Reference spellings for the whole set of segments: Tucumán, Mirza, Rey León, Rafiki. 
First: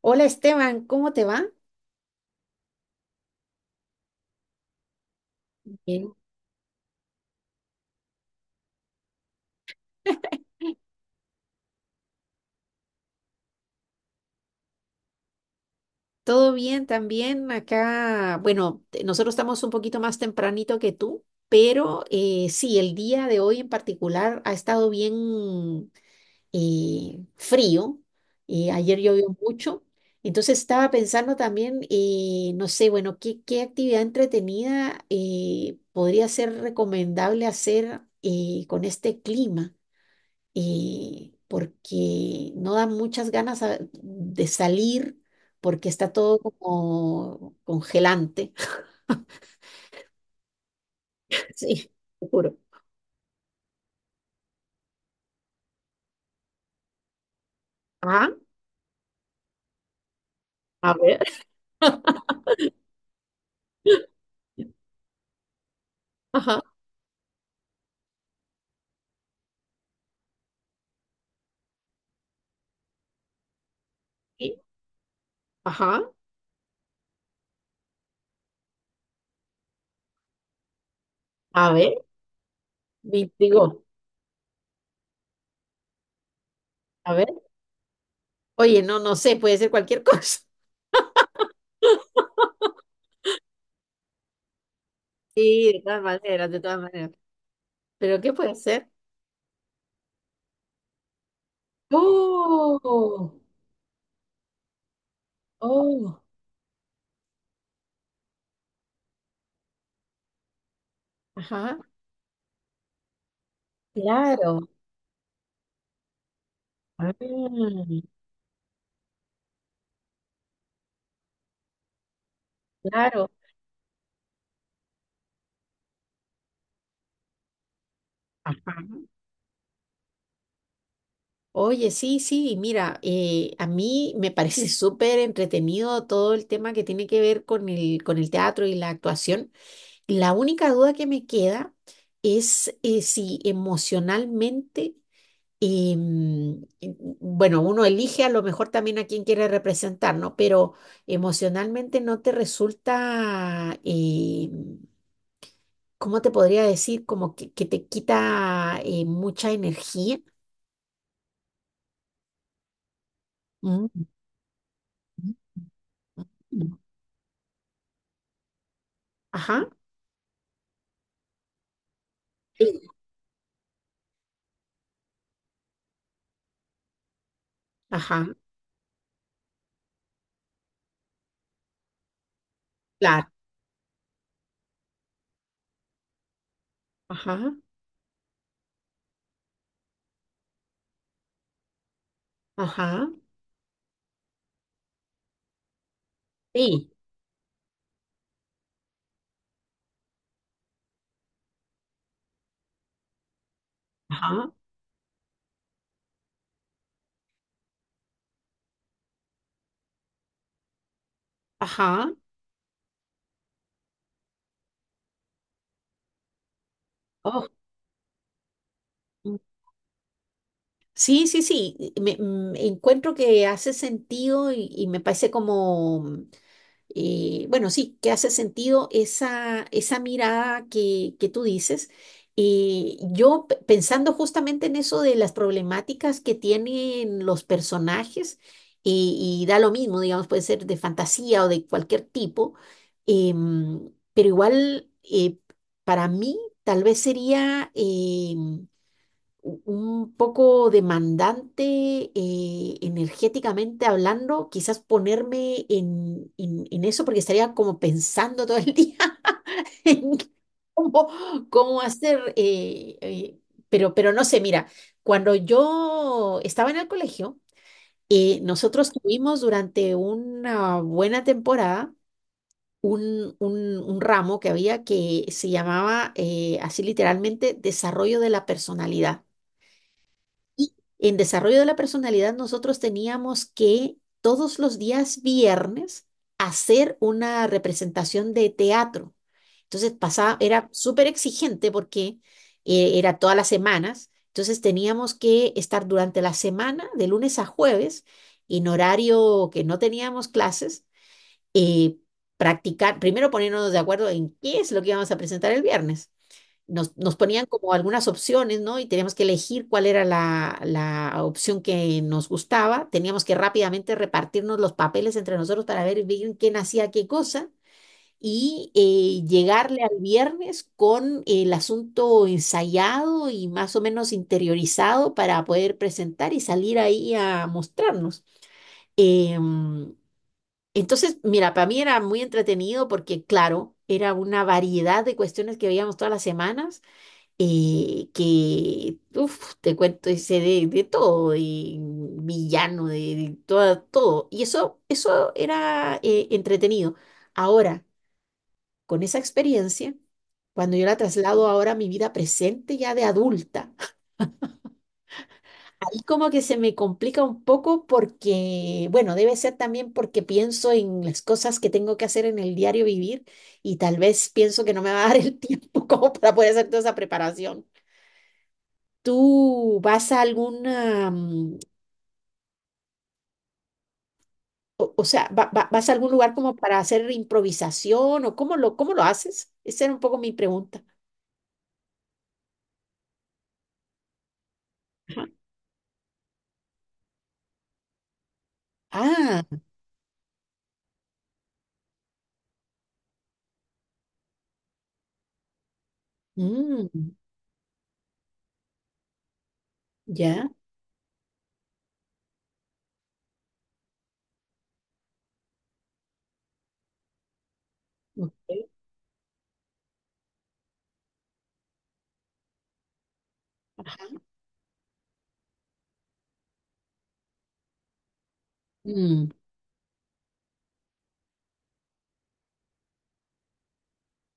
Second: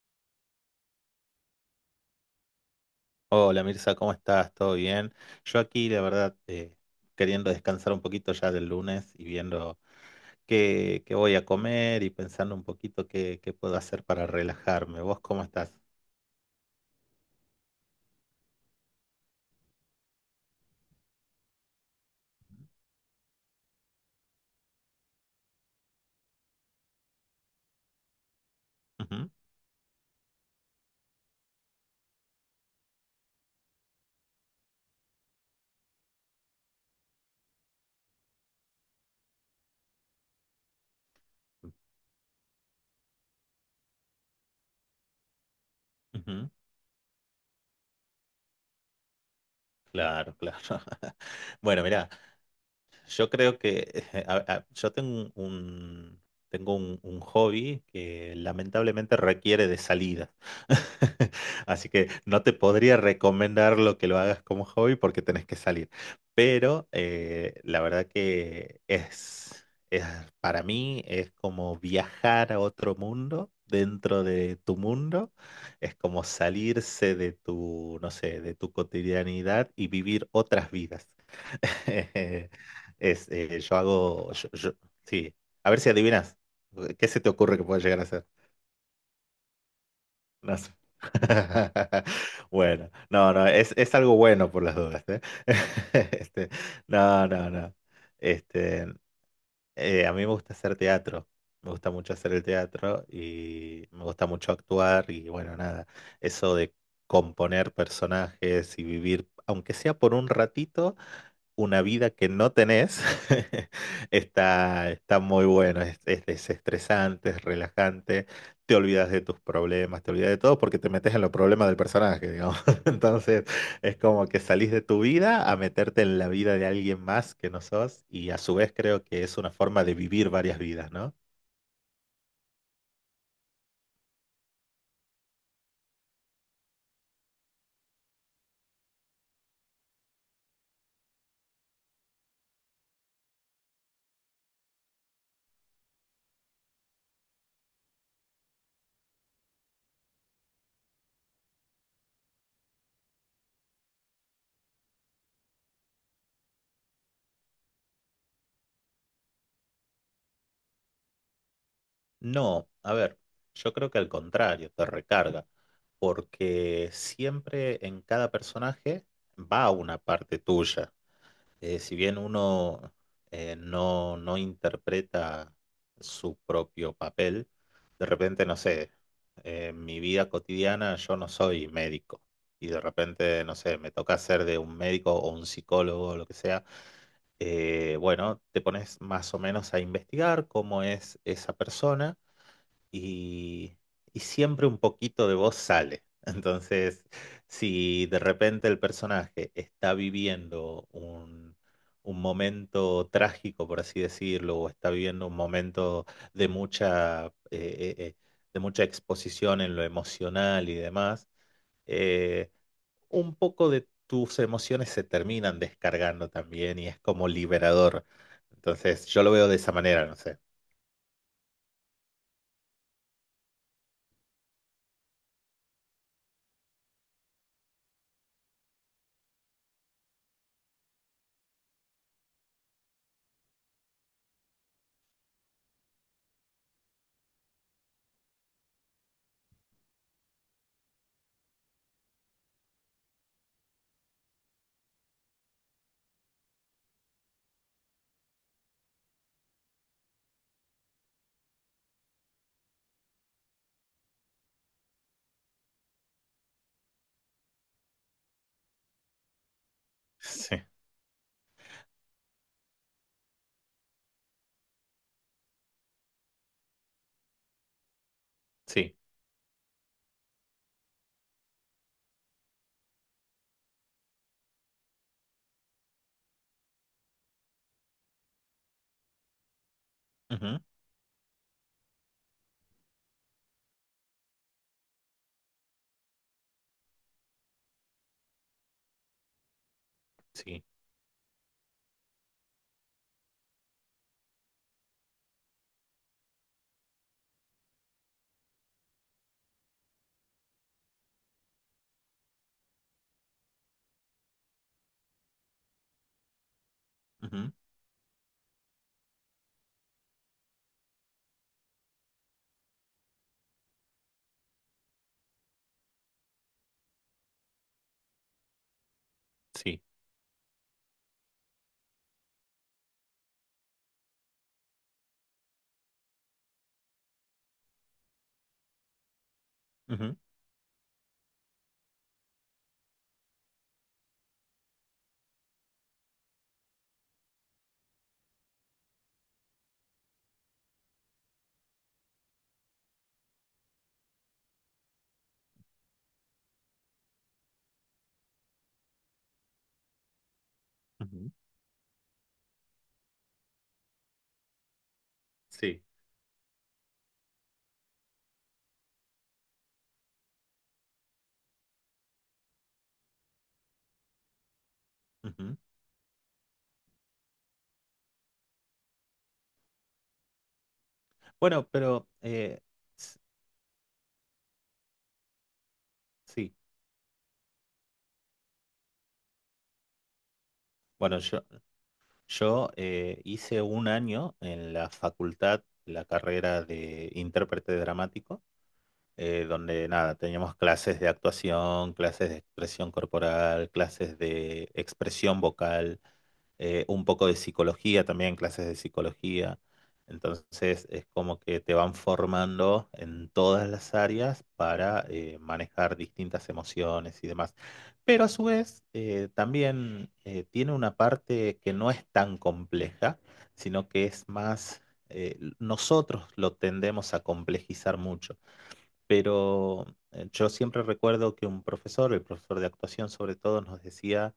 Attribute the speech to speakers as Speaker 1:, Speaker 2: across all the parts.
Speaker 1: Hola Esteban, ¿cómo te va?
Speaker 2: Hola Mirza, ¿cómo estás? ¿Todo bien? Yo aquí, la
Speaker 1: Bien.
Speaker 2: verdad, queriendo descansar un poquito ya del lunes y viendo qué voy a comer y pensando un poquito qué puedo hacer para relajarme. ¿Vos cómo estás?
Speaker 1: ¿Todo bien también acá? Bueno, nosotros estamos un poquito más tempranito que tú, pero sí, el día de hoy en particular ha estado bien frío. Ayer llovió
Speaker 2: Ujú,
Speaker 1: mucho, entonces estaba pensando también, no sé, bueno, qué actividad entretenida podría ser recomendable hacer con este clima. Porque no dan muchas ganas de salir porque está todo
Speaker 2: ujú.
Speaker 1: como congelante.
Speaker 2: Claro, claro. Bueno,
Speaker 1: Sí,
Speaker 2: mirá,
Speaker 1: te juro.
Speaker 2: yo creo que yo tengo un, un hobby
Speaker 1: Ah,
Speaker 2: que lamentablemente requiere de salida.
Speaker 1: a ver.
Speaker 2: Así que no te podría recomendar lo que lo hagas como hobby porque tenés que salir.
Speaker 1: Ajá,
Speaker 2: Pero la verdad que es, para mí, es como viajar a otro mundo, dentro
Speaker 1: sí,
Speaker 2: de tu mundo, es
Speaker 1: ajá,
Speaker 2: como salirse de tu, no sé, de tu cotidianidad y vivir otras vidas.
Speaker 1: a ver,
Speaker 2: Es,
Speaker 1: me
Speaker 2: yo
Speaker 1: digo,
Speaker 2: hago, yo- yo- Sí, a ver si adivinas. ¿Qué
Speaker 1: a
Speaker 2: se
Speaker 1: ver,
Speaker 2: te ocurre que pueda llegar a ser?
Speaker 1: oye, no sé, puede ser cualquier cosa.
Speaker 2: No sé. Bueno, no, no, es, algo bueno por las dudas, ¿eh?
Speaker 1: Sí, de todas
Speaker 2: Este,
Speaker 1: maneras, de todas maneras.
Speaker 2: no, no, no.
Speaker 1: ¿Pero qué puede
Speaker 2: Este,
Speaker 1: ser?
Speaker 2: a mí me gusta hacer teatro. Me gusta mucho hacer el teatro
Speaker 1: Oh,
Speaker 2: y me gusta mucho actuar y bueno, nada,
Speaker 1: oh,
Speaker 2: eso de componer personajes y vivir, aunque sea por un ratito,
Speaker 1: ajá,
Speaker 2: una vida que no tenés,
Speaker 1: claro,
Speaker 2: está muy bueno, es
Speaker 1: ah,
Speaker 2: desestresante, es relajante, te olvidas de tus problemas, te olvidas de todo porque te metes en los problemas del personaje, digamos.
Speaker 1: claro,
Speaker 2: Entonces es como que salís de tu vida a meterte en la vida de alguien más que no sos y, a su vez,
Speaker 1: ajá.
Speaker 2: creo que es una forma de vivir varias vidas, ¿no?
Speaker 1: Oye, sí, sí, mira, a mí me parece súper entretenido todo el tema que tiene que ver con con el teatro y la actuación. La única duda que me queda es si emocionalmente, bueno, uno elige a lo mejor también a quién quiere representar, ¿no? Pero emocionalmente no te resulta, ¿cómo te podría decir? Como que te quita mucha energía.
Speaker 2: No, a ver, yo creo que
Speaker 1: Mm,
Speaker 2: al contrario, te
Speaker 1: mm.
Speaker 2: recarga,
Speaker 1: Mm.
Speaker 2: porque siempre en cada personaje
Speaker 1: Ajá.
Speaker 2: va una parte tuya. Si bien
Speaker 1: Sí,
Speaker 2: uno no, no interpreta su propio papel, de
Speaker 1: ajá,
Speaker 2: repente, no sé, en mi vida cotidiana yo no soy médico y de
Speaker 1: claro,
Speaker 2: repente, no sé, me toca ser de un médico o un psicólogo o lo que sea,
Speaker 1: ajá,
Speaker 2: bueno, te pones más o menos a investigar cómo es esa persona
Speaker 1: ajá,
Speaker 2: y, siempre un poquito de vos sale.
Speaker 1: sí,
Speaker 2: Entonces, si de repente el personaje está viviendo un, momento trágico, por así
Speaker 1: ajá,
Speaker 2: decirlo, o está viviendo un momento de mucha, eh, eh, eh, de mucha exposición en lo emocional y demás,
Speaker 1: ajá.
Speaker 2: eh, un poco de tus emociones se terminan descargando también y es como
Speaker 1: Oh,
Speaker 2: liberador. Entonces, yo lo
Speaker 1: mm.
Speaker 2: veo de esa manera, no sé.
Speaker 1: Sí, sí, sí, encuentro que hace sentido y me parece como, bueno, sí, que hace sentido esa mirada que tú dices. Y yo pensando justamente en eso de las problemáticas que tienen los personajes, y da lo mismo, digamos, puede ser de fantasía o de cualquier tipo, pero igual para mí tal vez sería un poco demandante energéticamente hablando, quizás ponerme en eso porque estaría como pensando todo el día en
Speaker 2: Sí,
Speaker 1: cómo, cómo hacer, pero no sé, mira, cuando yo estaba en el colegio, nosotros
Speaker 2: sí.
Speaker 1: tuvimos durante una buena temporada un, un ramo que había que se llamaba así literalmente desarrollo de la personalidad.
Speaker 2: Ujú,
Speaker 1: Y en desarrollo de la personalidad nosotros teníamos que todos los días viernes hacer una representación de teatro. Entonces pasaba,
Speaker 2: sí.
Speaker 1: era súper exigente porque era todas las semanas. Entonces teníamos que estar durante la semana, de lunes a jueves, en horario que no teníamos clases, eh, practicar, primero ponernos de acuerdo en qué es lo que íbamos a presentar el viernes, nos ponían
Speaker 2: Ujú.
Speaker 1: como algunas opciones, ¿no? Y teníamos que elegir cuál era la opción que nos gustaba. Teníamos que rápidamente repartirnos los papeles entre nosotros para ver bien quién hacía qué cosa y llegarle
Speaker 2: Sí.
Speaker 1: al viernes con el asunto ensayado y más o menos interiorizado para poder presentar y salir ahí a mostrarnos. Em,
Speaker 2: Ujú,
Speaker 1: entonces, mira, para mí era muy entretenido porque, claro, era una variedad de cuestiones que veíamos todas las semanas que, uf, te cuento, hice de todo, y villano, todo. Y eso era entretenido. Ahora, con esa experiencia, cuando yo la
Speaker 2: ujú,
Speaker 1: traslado ahora a mi vida presente ya de adulta,
Speaker 2: sí.
Speaker 1: ahí como que se me complica un poco porque, bueno, debe ser también porque pienso en las cosas que tengo que hacer en el diario vivir y tal vez pienso que no me va a dar el
Speaker 2: Ujú.
Speaker 1: tiempo como para poder hacer toda esa preparación. ¿Tú vas a alguna, mm,
Speaker 2: Bueno, pero s-
Speaker 1: o sea, vas a algún lugar
Speaker 2: sí.
Speaker 1: como para hacer improvisación o cómo cómo lo haces? Esa era un poco mi pregunta.
Speaker 2: Bueno, yo, hice un año en la facultad, la carrera de intérprete dramático,
Speaker 1: Ah,
Speaker 2: donde nada, teníamos clases de actuación, clases de expresión corporal, clases de expresión vocal. Un
Speaker 1: mm,
Speaker 2: poco de psicología también, clases de psicología.
Speaker 1: ya,
Speaker 2: Entonces es como que te van formando en todas las áreas para manejar distintas emociones y demás. Pero, a su
Speaker 1: ok,
Speaker 2: vez, también tiene una parte que no es tan compleja, sino que
Speaker 1: ajá,
Speaker 2: es más, nosotros lo tendemos a complejizar mucho.
Speaker 1: mm,
Speaker 2: Pero yo siempre recuerdo que un profesor, el profesor de actuación sobre todo, nos decía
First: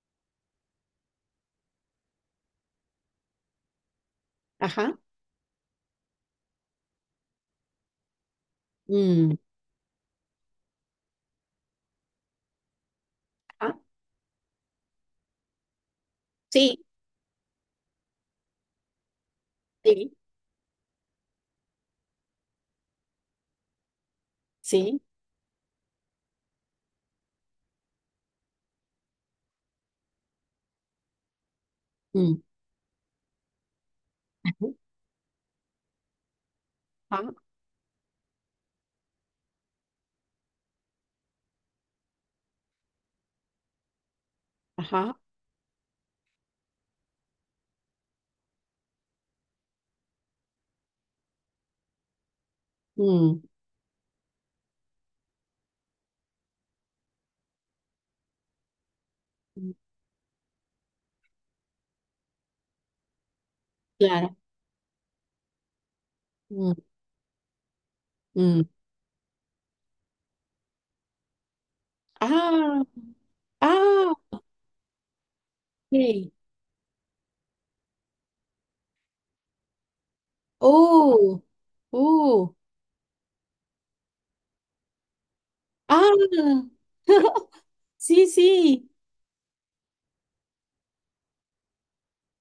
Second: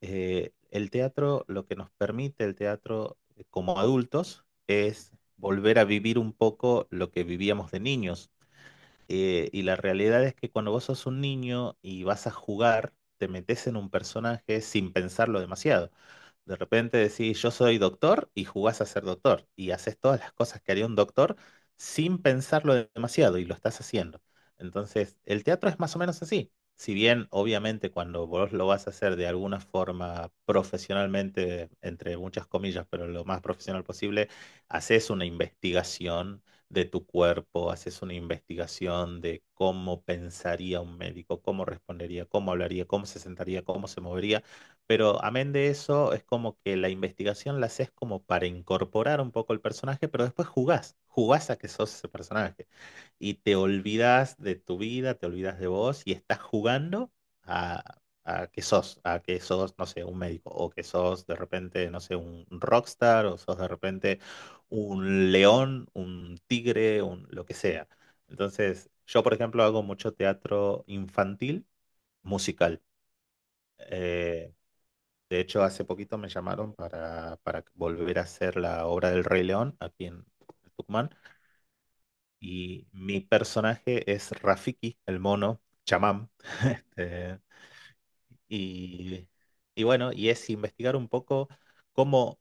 Speaker 2: el teatro, lo que nos permite el teatro como adultos,
Speaker 1: ajá,
Speaker 2: es volver a vivir un poco lo que vivíamos de niños.
Speaker 1: mm,
Speaker 2: Y la realidad es que cuando vos sos un niño y vas a jugar, te metes
Speaker 1: ajá,
Speaker 2: en un personaje sin pensarlo demasiado. De
Speaker 1: sí,
Speaker 2: repente decís, yo soy doctor, y jugás a ser doctor y haces
Speaker 1: sí,
Speaker 2: todas las cosas que haría un doctor sin pensarlo demasiado, y lo estás haciendo.
Speaker 1: sí,
Speaker 2: Entonces, el teatro es más o menos así. Si bien, obviamente, cuando vos lo vas a hacer de alguna forma profesionalmente, entre
Speaker 1: mm,
Speaker 2: muchas comillas, pero lo más profesional posible, haces una investigación de tu
Speaker 1: ajá,
Speaker 2: cuerpo, haces una investigación de cómo pensaría un médico, cómo respondería, cómo hablaría, cómo se sentaría, cómo se movería,
Speaker 1: ajá,
Speaker 2: pero, amén de eso, es como que la investigación la haces como para incorporar un poco el personaje, pero después jugás, jugás a que sos ese personaje. Y
Speaker 1: mm,
Speaker 2: te olvidas de tu vida, te olvidas de vos y estás jugando a, que sos,
Speaker 1: mm,
Speaker 2: no sé, un médico, o que sos de repente, no sé, un rockstar, o sos de repente
Speaker 1: claro,
Speaker 2: un león, un
Speaker 1: mm,
Speaker 2: tigre, un, lo que sea.
Speaker 1: mm.
Speaker 2: Entonces, yo, por ejemplo, hago mucho teatro infantil,
Speaker 1: Ah,
Speaker 2: musical.
Speaker 1: ah,
Speaker 2: Eh, de hecho, hace poquito me
Speaker 1: ok,
Speaker 2: llamaron para, volver a hacer la obra del Rey León aquí en Tucumán.
Speaker 1: oh, oh,
Speaker 2: Y mi personaje es Rafiki, el mono,
Speaker 1: ah,
Speaker 2: chamán. Este,
Speaker 1: sí, sí,
Speaker 2: y, bueno, y es investigar un poco cómo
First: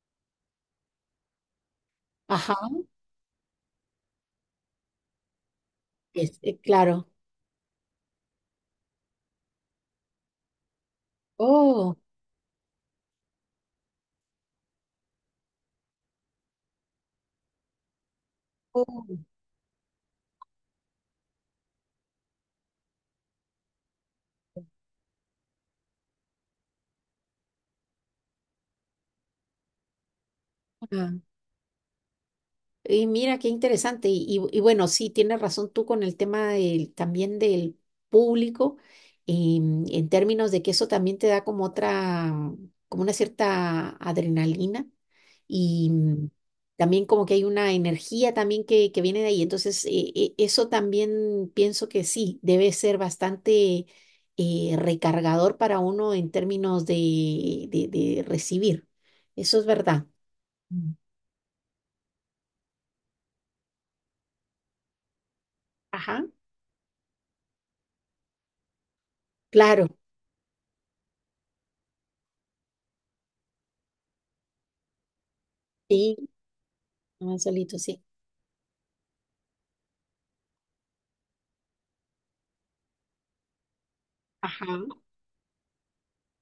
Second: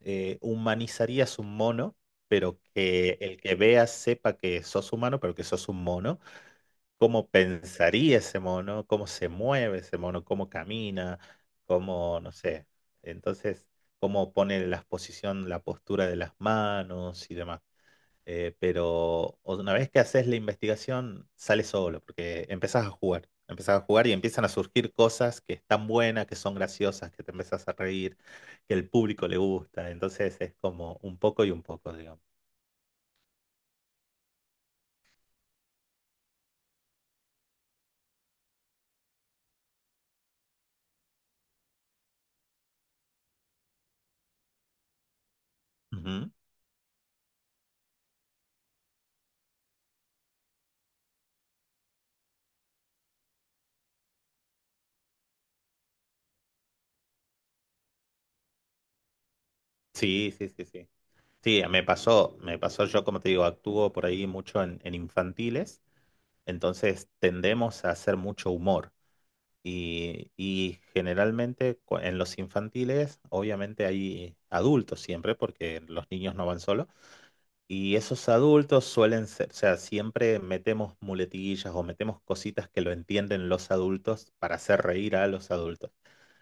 Speaker 2: humanizarías un mono,
Speaker 1: ajá.
Speaker 2: pero que el que vea sepa que sos humano, pero que sos un mono.
Speaker 1: Claro.
Speaker 2: Cómo pensaría ese mono, cómo se mueve ese mono, cómo camina,
Speaker 1: Oh,
Speaker 2: cómo, no sé, entonces, cómo pone la posición, la postura de las manos y demás. Eh,
Speaker 1: oh,
Speaker 2: pero una vez que haces la investigación, sale solo, porque empezás a jugar, empezás a jugar, y empiezan a surgir cosas que están buenas, que son graciosas, que te empezás a reír, que el público le gusta; entonces es como un
Speaker 1: ah.
Speaker 2: poco y un poco, digamos.
Speaker 1: Y mira qué interesante. Y bueno, sí, tienes razón tú con el tema también del público, en términos de que eso también te da como otra, como una cierta adrenalina. Y mm,
Speaker 2: Ujú.
Speaker 1: también como que hay una energía también que viene de ahí. Entonces, eso también pienso que sí, debe ser bastante recargador para uno en términos de recibir. Eso es verdad.
Speaker 2: Sí, sí, sí, sí.
Speaker 1: Mm.
Speaker 2: Sí, me pasó, yo, como te digo, actúo por ahí mucho en, infantiles,
Speaker 1: Ajá,
Speaker 2: entonces tendemos a hacer mucho humor
Speaker 1: claro.
Speaker 2: y, generalmente en los infantiles obviamente hay adultos siempre, porque los
Speaker 1: Sí,
Speaker 2: niños no van solos,
Speaker 1: no, solito,
Speaker 2: y
Speaker 1: sí.
Speaker 2: esos adultos suelen ser, o sea, siempre metemos muletillas o metemos cositas que lo entienden los adultos, para
Speaker 1: Ajá,
Speaker 2: hacer reír a los adultos.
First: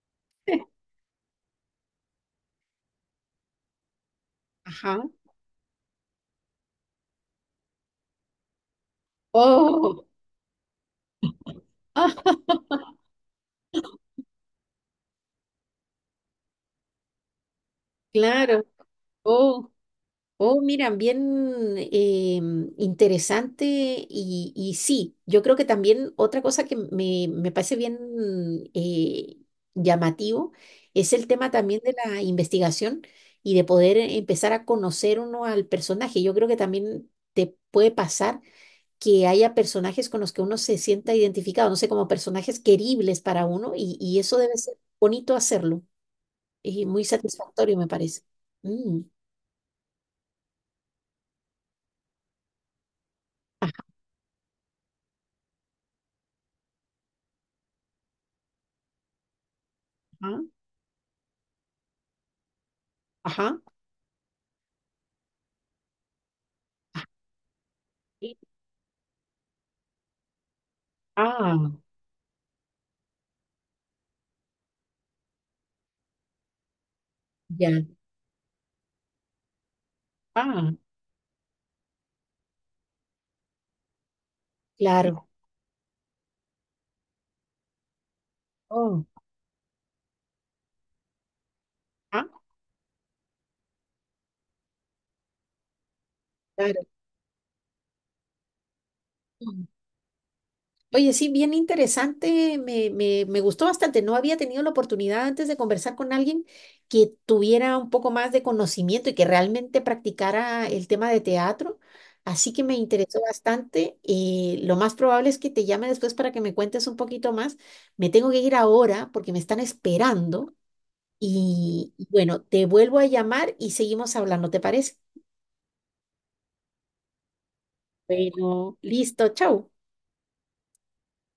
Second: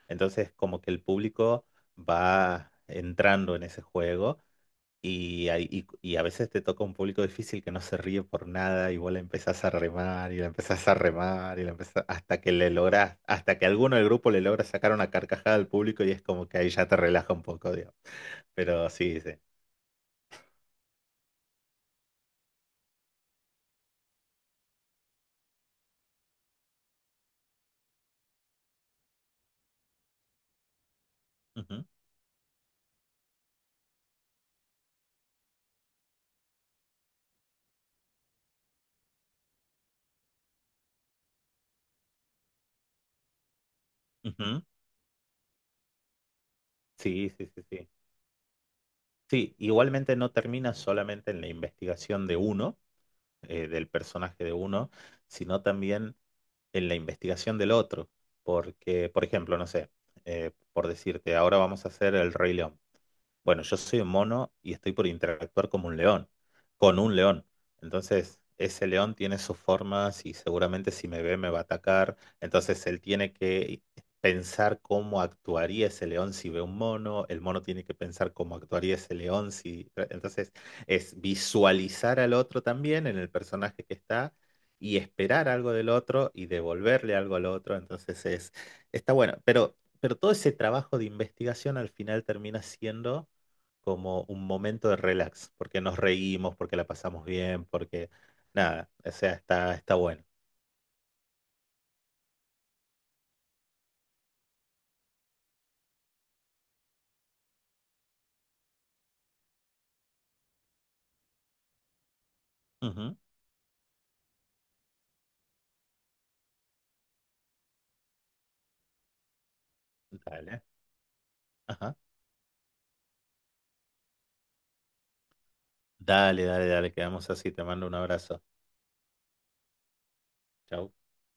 Speaker 2: Entonces, como que el público va entrando en ese juego.
Speaker 1: ajá.
Speaker 2: Y a veces te toca un público difícil que no se ríe por nada, y vos la empezás a
Speaker 1: Oh,
Speaker 2: remar y la empezás a remar y la empezás hasta que le logras, hasta que alguno del grupo le logra sacar una carcajada al público, y es como que ahí ya te relaja un poco, digamos.
Speaker 1: claro.
Speaker 2: Pero sí, sí.
Speaker 1: Oh. Oh, mira, bien interesante y sí, yo creo que también otra cosa que me parece bien eh, llamativo es el tema también
Speaker 2: Ujú,
Speaker 1: de la investigación y de poder empezar a conocer uno al personaje. Yo creo que también te puede pasar que haya personajes con los que uno se sienta identificado, no sé, como personajes queribles para uno y eso debe
Speaker 2: ujú.
Speaker 1: ser bonito hacerlo y muy
Speaker 2: Sí, sí, sí,
Speaker 1: satisfactorio, me
Speaker 2: sí.
Speaker 1: parece. Mm,
Speaker 2: Sí, igualmente no termina solamente en la investigación de uno, del personaje de uno, sino también en la investigación del otro. Porque, por ejemplo, no sé,
Speaker 1: ajá,
Speaker 2: por decirte, ahora vamos a hacer el Rey León.
Speaker 1: ajá.
Speaker 2: Bueno, yo soy un mono y estoy por interactuar como un león, con un león. Entonces, ese león tiene sus formas y seguramente, si me ve, me va a
Speaker 1: Ah,
Speaker 2: atacar. Entonces, él tiene que pensar cómo actuaría ese león si ve un mono. El mono
Speaker 1: ya,
Speaker 2: tiene que pensar cómo actuaría ese león si... Entonces,
Speaker 1: ah,
Speaker 2: es visualizar al otro también en el personaje que está y
Speaker 1: claro.
Speaker 2: esperar algo del otro y devolverle algo al otro. Entonces, es...
Speaker 1: Oh,
Speaker 2: está bueno, pero... Pero todo ese trabajo de investigación al final
Speaker 1: ah,
Speaker 2: termina siendo como un momento de relax, porque nos reímos, porque
Speaker 1: claro.
Speaker 2: la pasamos bien, porque nada, o sea,
Speaker 1: Mm.
Speaker 2: está bueno.
Speaker 1: Oye, sí, bien interesante, me gustó bastante. No había tenido la oportunidad antes de conversar con alguien que tuviera un poco más de conocimiento y que realmente practicara el tema de teatro. Así que me
Speaker 2: Ujú.
Speaker 1: interesó bastante, y lo más probable es que te llame después para que me cuentes un poquito más. Me tengo que ir ahora porque me están esperando.
Speaker 2: Dale.
Speaker 1: Y
Speaker 2: Ajá.
Speaker 1: y bueno, te vuelvo a llamar y seguimos hablando, ¿te parece?
Speaker 2: Dale, dale, dale, quedamos así. Te mando un abrazo.
Speaker 1: Bueno, listo, chao.
Speaker 2: Chau.